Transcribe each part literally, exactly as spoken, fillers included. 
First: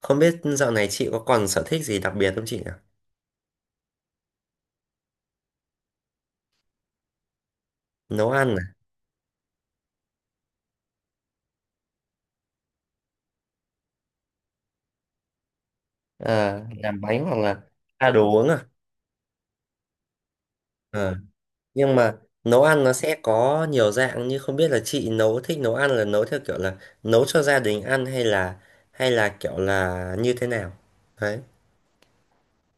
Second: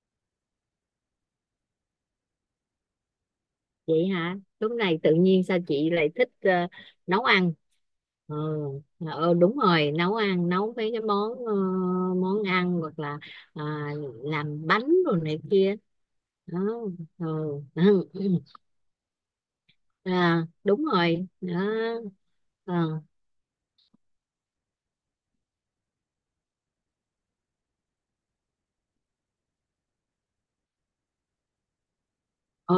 Không biết dạo này chị có còn sở thích gì đặc biệt không chị nhỉ? Vậy hả? Lúc này tự nhiên sao chị lại thích ờ, nấu ăn? Nấu Ờ ăn à? ờ, đúng rồi, nấu ăn, nấu mấy cái món ờ, món ăn, hoặc là à, làm bánh rồi này kia đó. Ờ, làm bánh ờ, hoặc là Ừ. à, đồ uống à? À, đúng Ờ. rồi đó. Nhưng mà nấu ăn nó Ờ sẽ có nhiều dạng, như không biết là chị nấu thích nấu ăn là nấu theo kiểu là nấu cho gia đình ăn, hay là hay là kiểu là như thế nào? Đấy. Ờ,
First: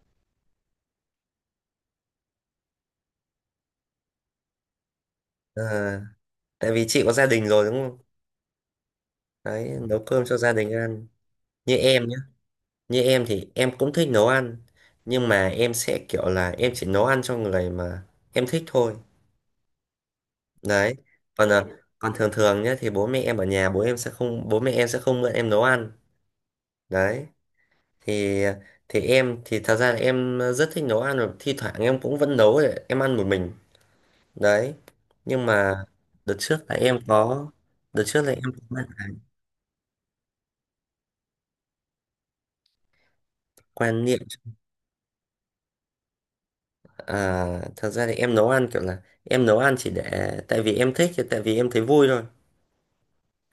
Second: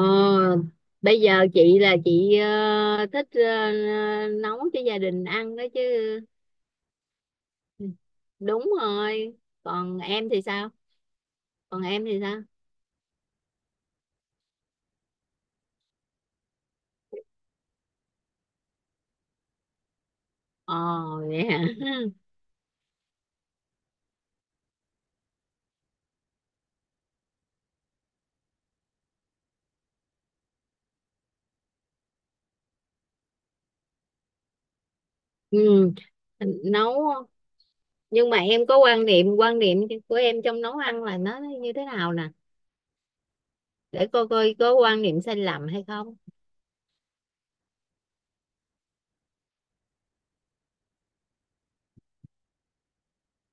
bây giờ chị là chị ờ, thích ờ, nấu cho gia đình ăn Ờ, đó chứ. tại vì chị có gia đình rồi đúng không? Đúng rồi. Đấy, nấu Còn cơm em cho thì gia sao? đình ăn. Như Còn em em nhé, thì sao? như em thì em cũng thích nấu ăn. Nhưng mà em sẽ kiểu là em chỉ nấu ăn cho người mà em thích thôi. Ồ, Đấy. vậy còn hả? à, còn thường thường nhé, thì bố mẹ em ở nhà, bố em sẽ không bố mẹ em sẽ không mượn em nấu ăn. Đấy. Thì thì em thì thật ra là em ờ, rất thích nấu ăn, và thi thoảng em cũng vẫn nấu để em ăn một mình. Đấy. Nhưng mà Ừ. đợt trước là em Nấu. có đợt trước Nhưng là mà em em có có quan niệm quan niệm của em trong nấu ăn là nó như thế nào nè, quan để niệm. coi coi có quan niệm sai lầm hay không. À, thật ra thì em nấu ăn kiểu là em nấu ăn chỉ để, tại vì em thích, tại vì em thấy vui thôi.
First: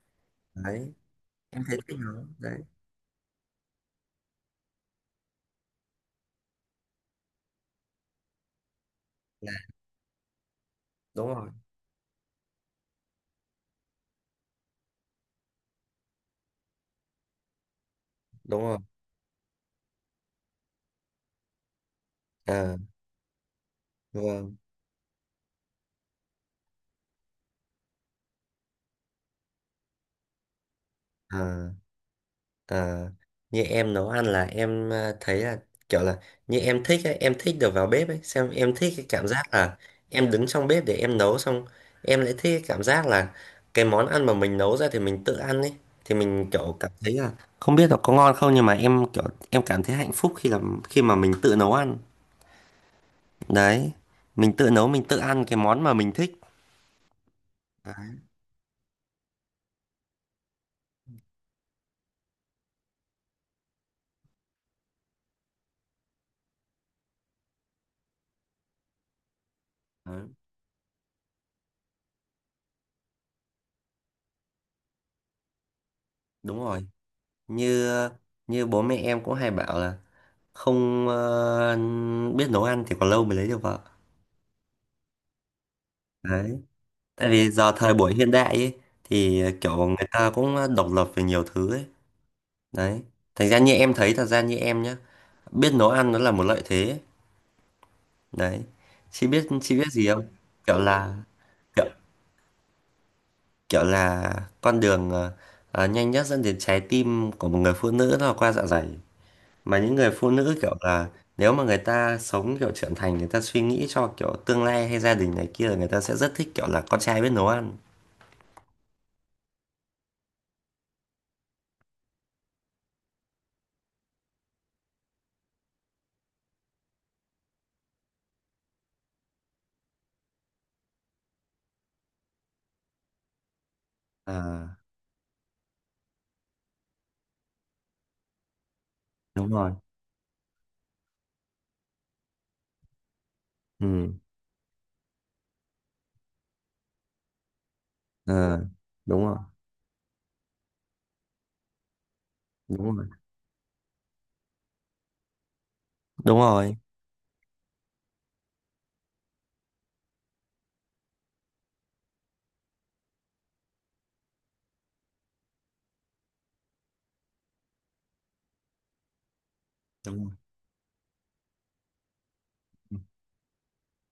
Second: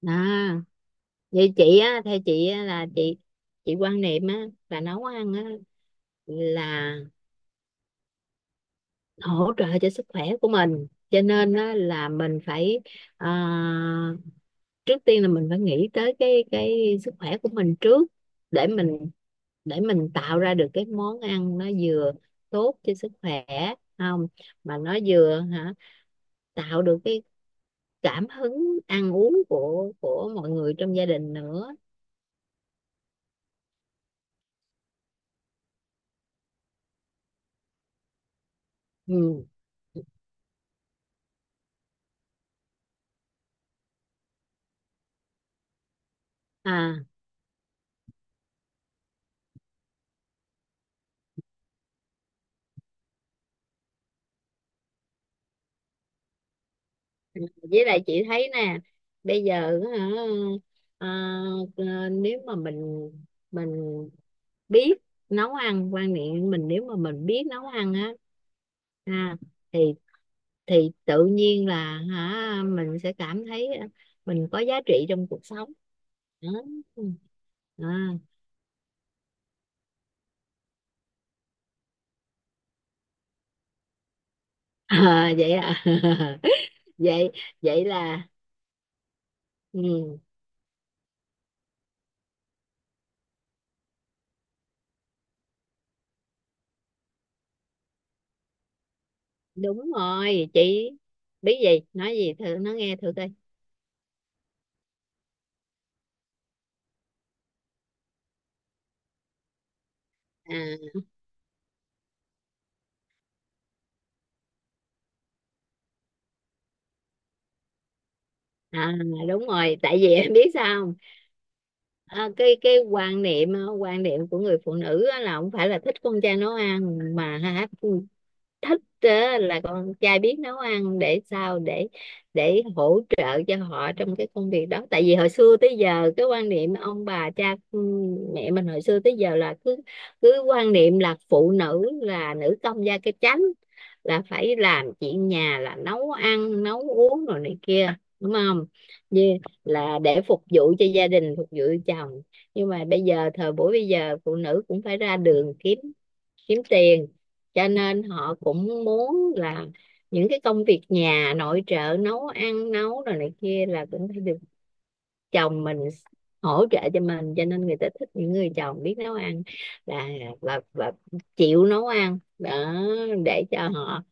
À, Đấy, vậy em thấy chị thích á, theo nấu. chị Đấy. á, là chị chị quan niệm á là nấu ăn á là hỗ Là- trợ cho sức khỏe của mình, cho đúng rồi nên á là mình phải à, trước tiên là mình phải nghĩ tới cái cái sức khỏe của mình trước, đúng để rồi. mình, để mình tạo ra được cái món ăn nó vừa À, tốt cho sức khỏe, không vâng. mà nó vừa hả, tạo được cái cảm hứng ăn uống của của mọi người trong gia đình nữa. À. Ờ, như em nấu ăn là em ờ, thấy là, kiểu là, như em thích ấy, em thích được vào bếp ấy, xem em thích cái cảm giác Ừ. là em đứng trong bếp để em nấu, xong em lại thích cái cảm giác là cái món ăn mà mình nấu ra thì mình tự ăn ấy, thì mình kiểu cảm À, thấy là không biết là có ngon không, nhưng mà em kiểu em cảm thấy hạnh phúc khi làm khi mà mình tự nấu ăn. Đấy, mình tự nấu mình tự ăn cái món mà mình thích. với lại Đấy, chị thấy nè, bây giờ hả, à, à, nếu mà mình mình biết nấu ăn, quan niệm mình, nếu mà mình biết nấu ăn á, à, thì đấy, thì tự nhiên là hả mình sẽ cảm thấy mình có giá trị trong cuộc sống đúng rồi. đó. như À, như bố mẹ em cũng hay bảo là không ờ, biết nấu ăn thì còn lâu mới lấy được vợ. à, vậy à? Đấy, tại Vậy, vì giờ vậy thời buổi là hiện đại ấy, thì ờ, kiểu người ừ, ta cũng độc lập về nhiều thứ ấy. Đấy, thành ra như em thấy, thật ra như em nhá, biết nấu ăn nó là một lợi thế ấy. Đấy, chị biết chị biết đúng gì không? rồi. kiểu Chị là biết gì kiểu, nói gì thử, nó nghe thử coi. kiểu là con đường ờ, ờ, nhanh nhất dẫn đến trái tim của một người phụ nữ nó là qua dạ dày, mà những người phụ À, nữ kiểu là, nếu mà người ta sống kiểu trưởng thành, người ta suy nghĩ cho kiểu tương lai hay gia đình này kia, là người ta sẽ rất thích kiểu là con trai biết nấu ăn. à, đúng rồi. Tại vì em biết sao không? À, cái cái quan niệm, à, quan niệm của người phụ nữ á là không phải là thích con trai nấu ăn, mà hả, thích á, là con trai biết nấu ăn để sao, để để hỗ trợ cho họ trong cái công việc À, đó. Tại vì hồi xưa tới giờ cái quan niệm ông bà cha ừ, mẹ mình hồi xưa tới giờ đúng là rồi. cứ cứ quan niệm là phụ nữ là nữ công gia cái chánh, Ừ. là phải làm chuyện nhà, là nấu ăn nấu uống rồi này kia, đúng không? Ờ, đúng Như rồi, là để phục vụ cho gia đình, phục vụ chồng. Nhưng mà đúng bây rồi, giờ thời buổi bây giờ phụ nữ cũng phải ra đường kiếm đúng kiếm rồi, tiền, cho nên họ cũng muốn là những cái công việc nhà nội trợ, nấu ăn nấu rồi này kia là cũng phải được chồng mình hỗ trợ cho mình, cho nên người ta thích những người chồng biết nấu ăn là đúng rồi. và, và chịu nấu ăn đó, để cho họ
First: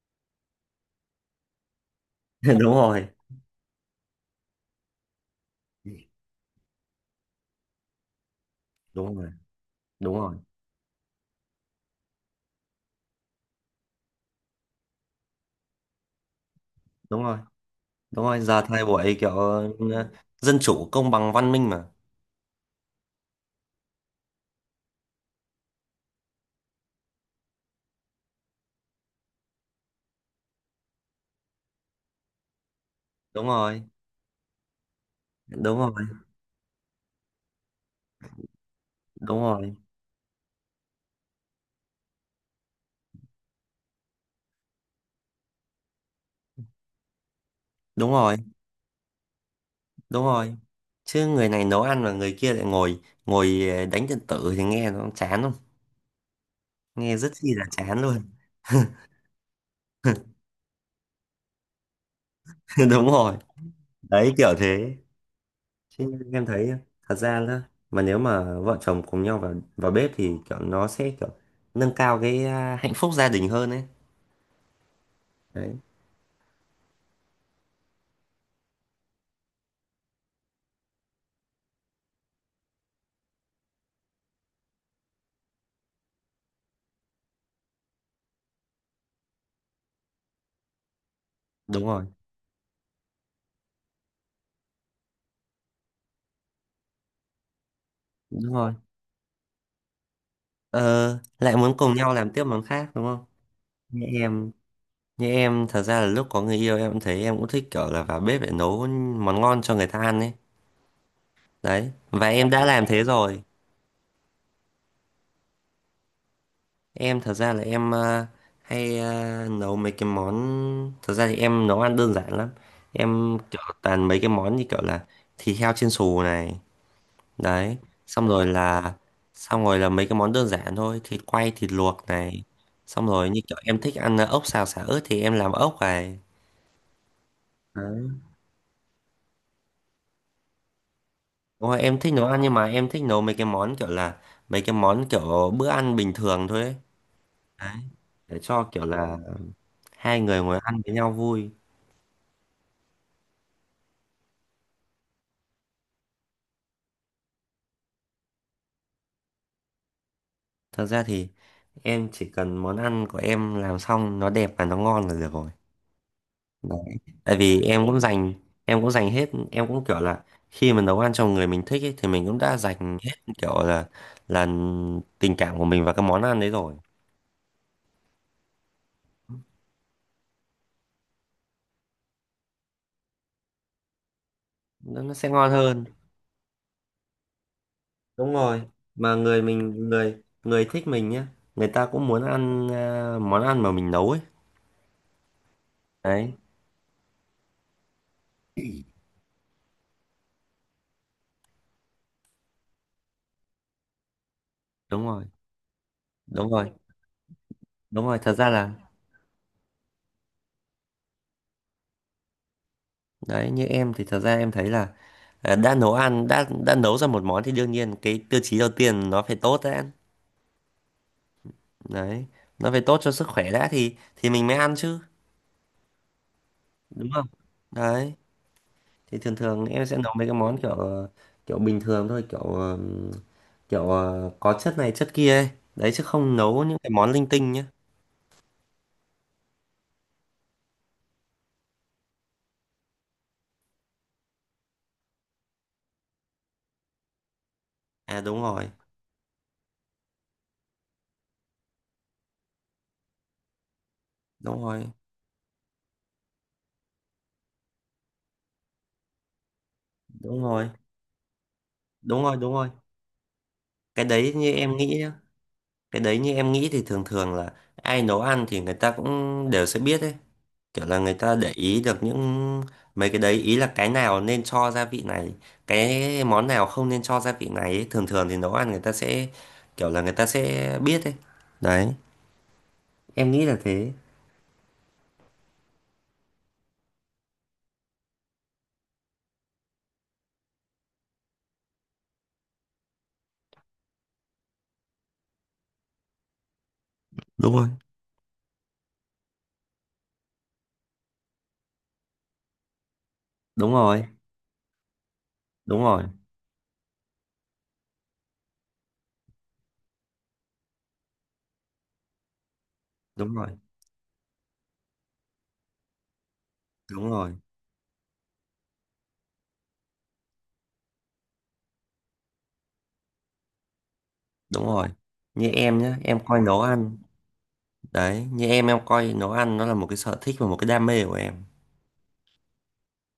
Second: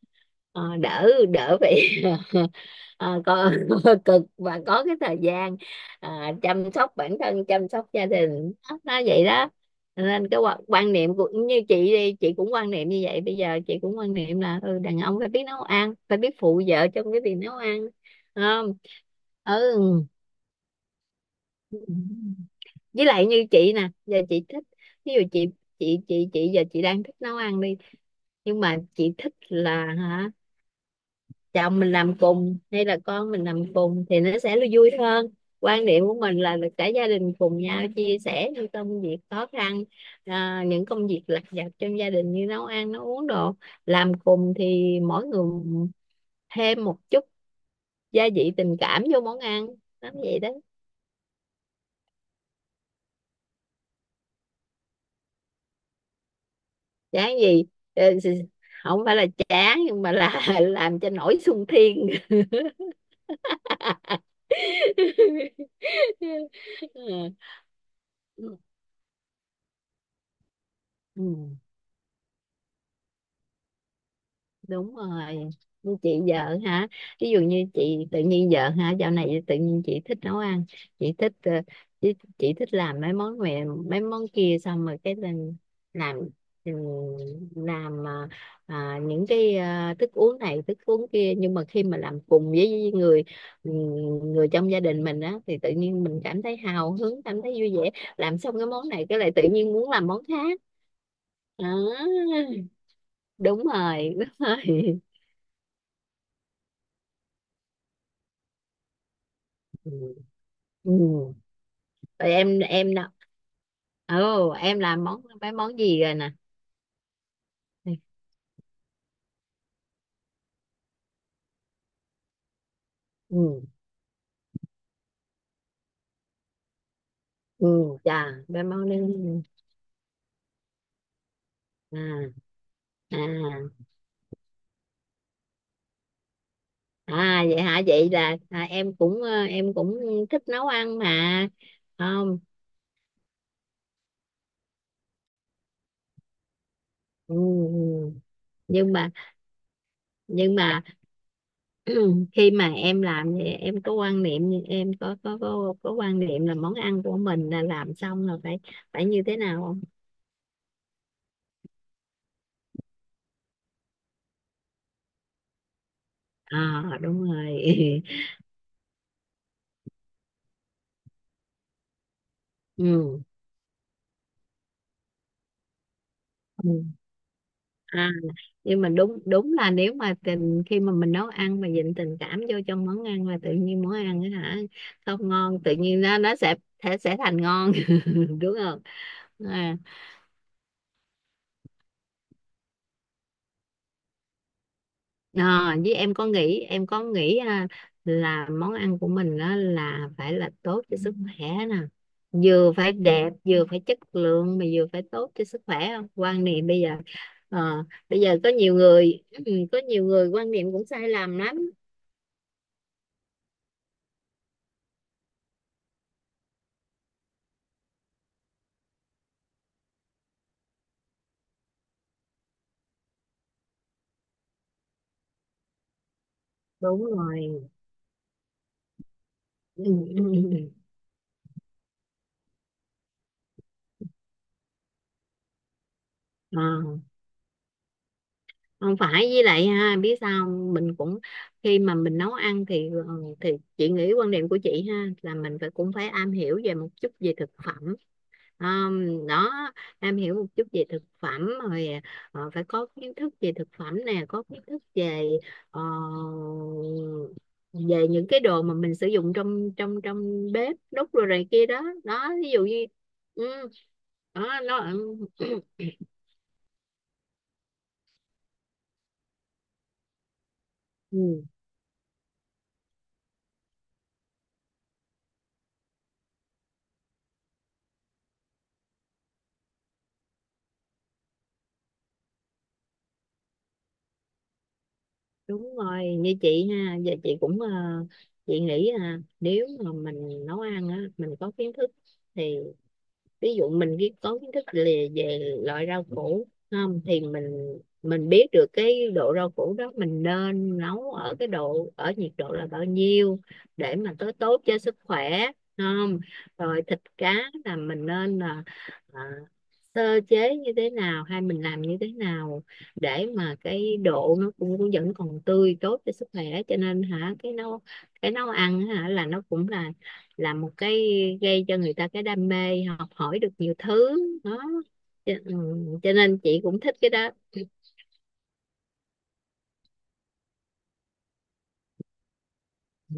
ờ, đỡ đỡ phải Đúng rồi, ờ, có cực, và có cái thời gian ờ, chăm sóc bản thân, chăm sóc gia đình, nó nó đúng vậy rồi, đó. Cho đúng nên rồi, cái quan quan niệm của như chị đi, chị cũng quan niệm như vậy, bây giờ chị cũng quan niệm là ừ, đàn ông phải biết nấu ăn, phải biết phụ vợ trong cái đúng việc rồi, nấu ăn. đúng rồi, giờ Không? thời buổi kiểu ờ, dân chủ công bằng văn minh mà. Ừ, với lại như chị nè, giờ chị thích, ví dụ chị, chị chị chị giờ chị đang thích nấu ăn đi, nhưng mà chị thích là hả, chồng mình làm cùng hay là con mình Đúng làm rồi, cùng thì nó sẽ là vui hơn. đúng Quan rồi, điểm của mình là, là cả gia đình cùng nhau chia sẻ những công việc đúng khó rồi, khăn, à, những công việc lặt vặt trong gia đình như nấu ăn nấu uống đồ, làm cùng thì mỗi người thêm một chút đúng gia rồi, vị tình cảm vô món ăn lắm đúng vậy đó. rồi, chứ người này nấu ăn mà người kia lại ngồi ngồi ờ, đánh điện tử thì nghe nó chán không, nghe Chán rất chi là gì. chán Ờ, luôn. không phải là chán, nhưng mà là làm cho nổi sung thiên. Đúng rồi, đấy kiểu thế, chứ em thấy thật ra đó, mà nếu Ừ. mà vợ chồng cùng nhau vào vào bếp thì kiểu nó sẽ kiểu Ừ. nâng cao cái à, hạnh phúc gia đình hơn ấy. Đúng rồi. Đấy, Như chị vợ hả, ví dụ như chị tự nhiên vợ hả, dạo này tự nhiên chị thích nấu ăn, chị thích ờ, chị, chị thích làm mấy món này mấy món kia xong rồi cái lên làm ừ, làm à, à, những cái à, thức uống này thức uống kia, nhưng mà khi đúng mà rồi, làm cùng với người ừ, người trong gia đình mình á thì tự nhiên mình cảm thấy hào hứng, cảm thấy vui vẻ, làm đúng xong cái rồi, món này cái lại tự nhiên muốn làm món khác. ờ, lại À, muốn cùng nhau làm tiếp món khác đúng không. đúng như rồi, em đúng như em thật ra là lúc có người yêu, em cũng thấy, em cũng thích kiểu là vào bếp để nấu món ngon cho người ta rồi. ăn ấy. Ừ. Đấy, và Rồi em em đã làm em thế nấu. rồi. Ồ, em làm món mấy món gì rồi nè? Em thật ra là em ờ, hay ờ, nấu mấy cái món, thật ra thì em nấu ăn đơn giản lắm. Em Ừ. kiểu toàn mấy cái món như kiểu là thịt heo chiên xù này. Ừ, Đấy. chà Xong rồi mấy món là đấy. Xong rồi là mấy cái món đơn giản thôi, thịt quay, thịt À, luộc này. Xong rồi như kiểu à, em thích ăn ờ, ốc xào xả ớt thì em làm ốc này. à, vậy hả? Đấy. Vậy là à, em cũng ờ, em cũng thích nấu ăn mà. Đúng rồi, em thích nấu Không. ăn, nhưng mà em thích nấu mấy cái món kiểu là mấy cái món kiểu bữa ăn bình thường thôi ấy. Ừ, Đấy, ừ. để cho kiểu Nhưng mà, là hai người nhưng ngồi ăn mà với nhau vui. khi mà em làm thì em có quan niệm, em có có có có quan niệm là món ăn của mình là làm xong là phải, phải như thế nào, không? Thật ra thì em chỉ cần món ăn của em làm xong nó đẹp và nó ngon là được rồi. Đấy. À, đúng Tại vì rồi. em cũng dành em cũng dành hết, em cũng kiểu là khi mà nấu ăn cho người mình thích ấy, thì mình cũng đã dành hết Ừ. kiểu là là tình cảm của mình vào cái món ăn đấy Ừ. rồi. À, nhưng mà đúng, đúng là nếu mà tình, khi mà mình nấu ăn mà dịnh tình cảm vô trong món ăn là tự nhiên món ăn á hả, Nó, nó không sẽ ngon ngon tự hơn. nhiên nó nó sẽ sẽ, sẽ thành ngon, Đúng đúng rồi. không? Mà người À, mình người người thích mình nhá, người ta cũng muốn ăn à, món ăn mà mình nấu ấy. à, với em có Đấy, nghĩ, em có nghĩ à, là món ăn của mình đó là phải là tốt cho sức khỏe nè, vừa phải đẹp, vừa phải chất lượng, mà vừa phải đúng rồi. tốt cho sức khỏe, không quan Đúng niệm rồi. bây giờ ờ, Đúng rồi, bây thật giờ ra có là. nhiều người có nhiều người quan niệm cũng sai lầm lắm. Đấy, như em thì thật ra em thấy là à, đã nấu ăn đã đã nấu ra một món thì đương nhiên cái tiêu chí đầu tiên nó phải tốt đã. Đấy, nó phải tốt cho sức khỏe đã, thì thì mình mới ăn chứ, Đúng đúng không. rồi. Đấy, thì thường thường em sẽ nấu mấy cái món kiểu ờ, kiểu bình thường thôi, kiểu ờ, kiểu ờ, có chất này chất kia ấy. Đấy, chứ không Ờ, nấu những cái món linh tinh nhá. không phải, với lại ha biết sao không? Mình cũng khi mà mình nấu ăn thì ờ, thì chị nghĩ quan điểm của chị ha là mình phải cũng phải am hiểu về một chút về thực phẩm. À, đúng rồi, Ờm, đó, am hiểu một chút về thực phẩm rồi ờ, phải có kiến thức về thực phẩm nè, có đúng kiến thức rồi, về ờ, về những cái đồ mà mình sử dụng trong trong đúng trong rồi, bếp đút rồi này kia đó đúng đó, rồi, ví đúng dụ rồi. như ừ, cái đấy như đó em nó nghĩ nhá cái đấy như em nghĩ thì thường thường là ai nấu ăn thì người ta cũng đều sẽ biết ấy, kiểu là người ta ừ. để ý được những mấy cái đấy, ý là cái nào nên cho gia vị này, cái món nào không nên cho gia vị này ấy. Thường thường thì nấu ăn người ta sẽ kiểu là người ta sẽ biết ấy. Đấy, em nghĩ là thế. Đúng rồi, như chị ha, giờ chị cũng ờ, chị nghĩ là nếu mà mình nấu ăn á, mình có kiến thức thì ví dụ mình cái có kiến thức lì- về loại rau củ không thì Đúng rồi, mình mình biết được cái độ rau củ đó mình nên nấu ở cái độ, ở nhiệt độ là bao nhiêu đúng để rồi, mà tới tốt cho sức khỏe, đúng rồi, không, rồi thịt cá là mình nên là à, sơ chế như thế nào hay mình làm như thế nào để đúng rồi, mà cái độ nó cũng vẫn còn tươi, tốt cho sức khỏe, cho nên đúng rồi, hả cái nấu, cái nấu ăn hả là nó cũng là là một cái gây cho người ta cái đam mê học hỏi được nhiều thứ đó. đúng rồi, Cho, như ừ, em nhá cho em nên coi chị nấu cũng thích ăn. cái đó. Đấy, như em em coi nấu ăn nó là một cái sở thích và một cái đam mê của em.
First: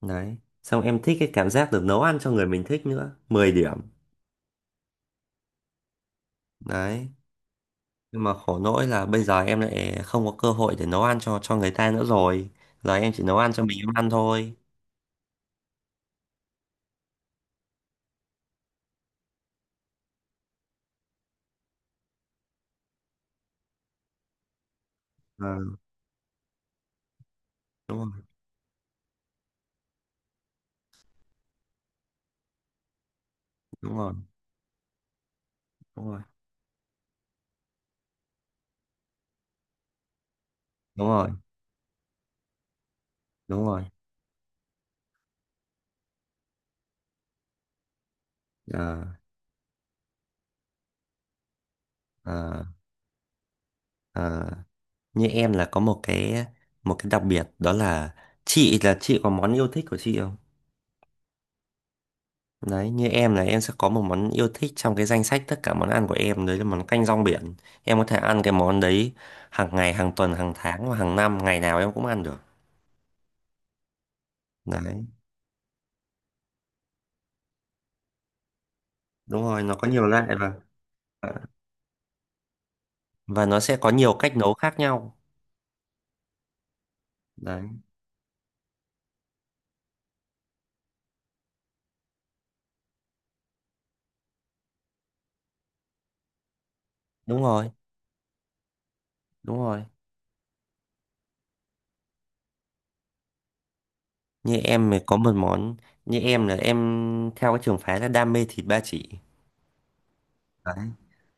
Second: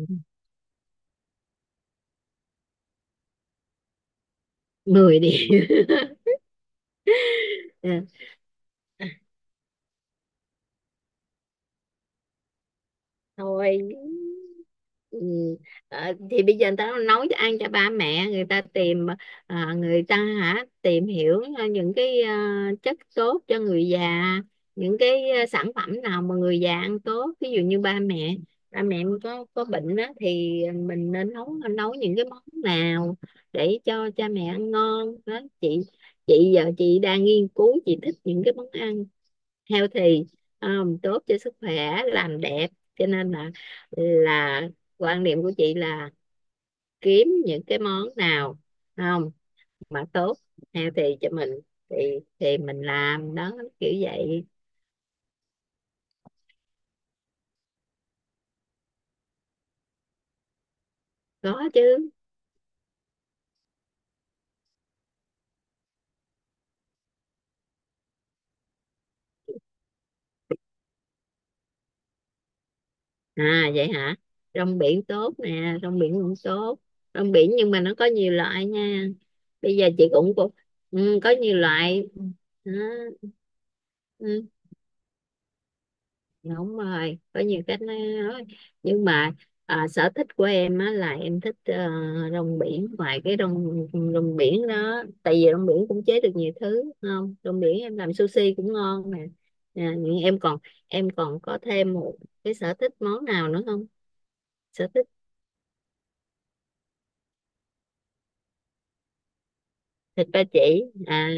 Đấy, xong em thích cái cảm giác được nấu ăn cho người mình thích nữa, mười điểm. Mười đi. Đấy, nhưng mà khổ nỗi là bây giờ em lại không có cơ hội để nấu ăn cho cho người ta nữa rồi, giờ em chỉ nấu ăn cho Thôi, mình em ăn thôi. ừ. Ờ, thì bây giờ người ta nấu cho ăn cho ba mẹ, người ta tìm à, người ta hả tìm hiểu ờ, những cái à, chất tốt cho người già, những cái à, Ờ, sản phẩm nào mà người già ăn tốt, ví dụ như đúng ba rồi, mẹ, ba mẹ có có bệnh đó thì mình nên nấu, nấu những cái món nào để đúng cho rồi, cha mẹ ăn ngon đó chị. đúng rồi, Chị giờ chị đang nghiên cứu, chị thích những cái món ăn healthy, um, đúng tốt rồi, cho sức khỏe, làm đẹp, cho nên là đúng rồi. là quan niệm của chị là kiếm những cái món nào Ờ, không mà tốt, healthy cho mình thì thì ờ, mình làm đó, kiểu vậy. ờ. Như em là có một cái một cái đặc biệt đó là, chị là chị có món yêu thích của chị không? Có chứ. Đấy, như em là em sẽ có một món yêu thích trong cái danh sách tất cả món ăn của em, đấy là món canh rong biển. Em có thể ăn cái món đấy hàng ngày, hàng tuần, hàng tháng, và hàng năm, ngày nào em cũng ăn được. À, vậy hả? Rong biển Đấy, tốt nè, rong biển cũng tốt. Rong biển nhưng mà nó có nhiều loại nha, đúng rồi, nó bây có giờ nhiều chị cũng loại, và cũng ừ, có nhiều loại, ừ, và nó sẽ có nhiều cách ừ, nấu khác nhau. đúng rồi có nhiều Đấy, cách nói. Nhưng mà à, sở thích của em á, là em thích ờ, rong biển, ngoài cái rong rong biển đó, tại vì rong biển cũng chế được nhiều thứ đúng không, đúng rong rồi, biển em làm sushi cũng ngon nè. đúng rồi, Nè, nhưng em còn, em còn có thêm một cái sở thích món nào nữa không? như Sở em mới thích. có một món, như em là em theo cái trường phái là đam mê thịt ba chỉ. Thịt ba Đấy, chỉ à?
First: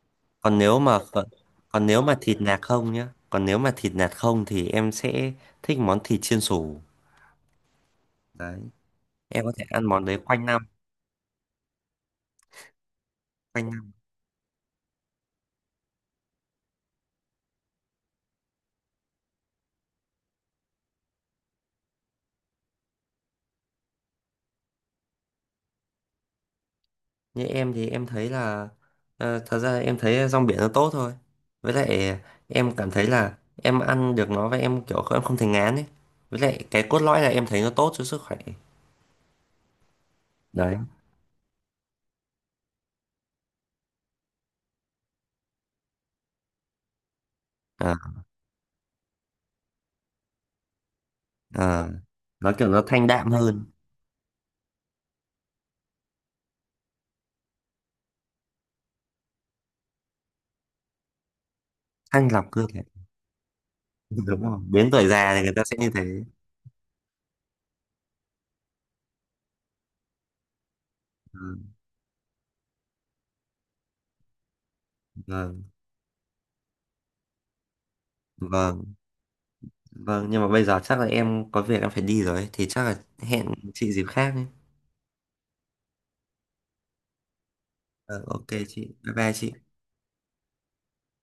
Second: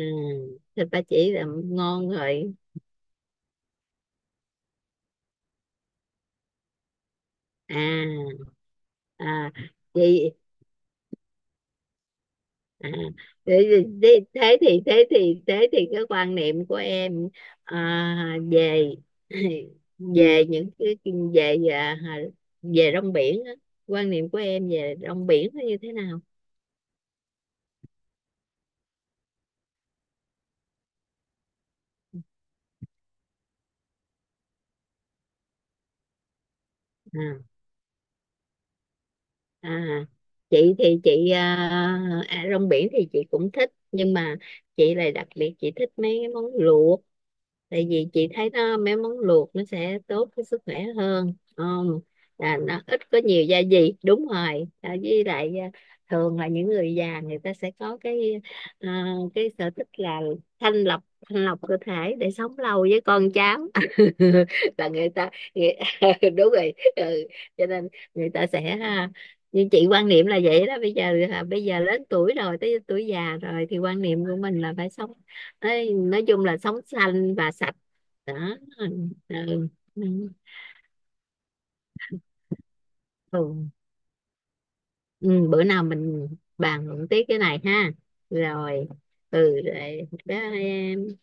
còn nếu Thịt mà ba còn, chỉ là còn nếu ngon mà thịt rồi. nạc không nhá còn nếu mà thịt nạc không thì em sẽ thích món thịt chiên xù. À, Đấy, em có à, thể ăn món đấy vậy. quanh năm, À, thế, quanh thì- thế thì thế thì thế thì cái quan niệm của em à, về về những cái, về về về rong biển á, quan niệm của em về rong biển nó như thế nào? Như em thì em thấy là ờ, thật ra em thấy rong biển nó tốt thôi. Với lại em cảm thấy là em ăn được nó, và em kiểu em không thấy ngán ấy. Với lại cái cốt lõi là À, em thấy nó tốt cho sức khỏe. à, Đấy. chị thì chị à, à, rong biển thì chị cũng thích, nhưng mà chị lại đặc biệt chị thích mấy cái món luộc, tại Ờ, vì chị thấy nó, mấy món luộc nó sẽ tốt với sức khỏe hơn, ờ. không Nó là kiểu nó nó thanh ít có đạm nhiều gia hơn, vị, đúng rồi à, với lại à, thường là những người già người ta sẽ có cái à, cái sở thích là thanh lọc, thanh lọc cơ thể thanh để lọc sống cơ thể. lâu với con cháu. Đúng không? Là Đến tuổi người ta, già thì người ta người, sẽ như thế. đúng rồi ừ. Cho nên người ta sẽ à, như chị quan niệm là vậy đó, bây giờ à, Ừ, bây giờ lớn tuổi rồi, tới tuổi già rồi thì quan niệm của mình là phải sống, vâng, ê, nói chung là sống xanh và sạch đó. Ừ. vâng, Ừ. vâng. Ừ. Nhưng mà bây giờ chắc là em có việc em phải đi rồi ấy, thì chắc là Ừ. hẹn chị dịp khác nhé. Ừ, bữa nào mình bàn luận tiếp cái này ha. Ờ, ok Rồi, chị. Bye bye chị. ừ, rồi bye.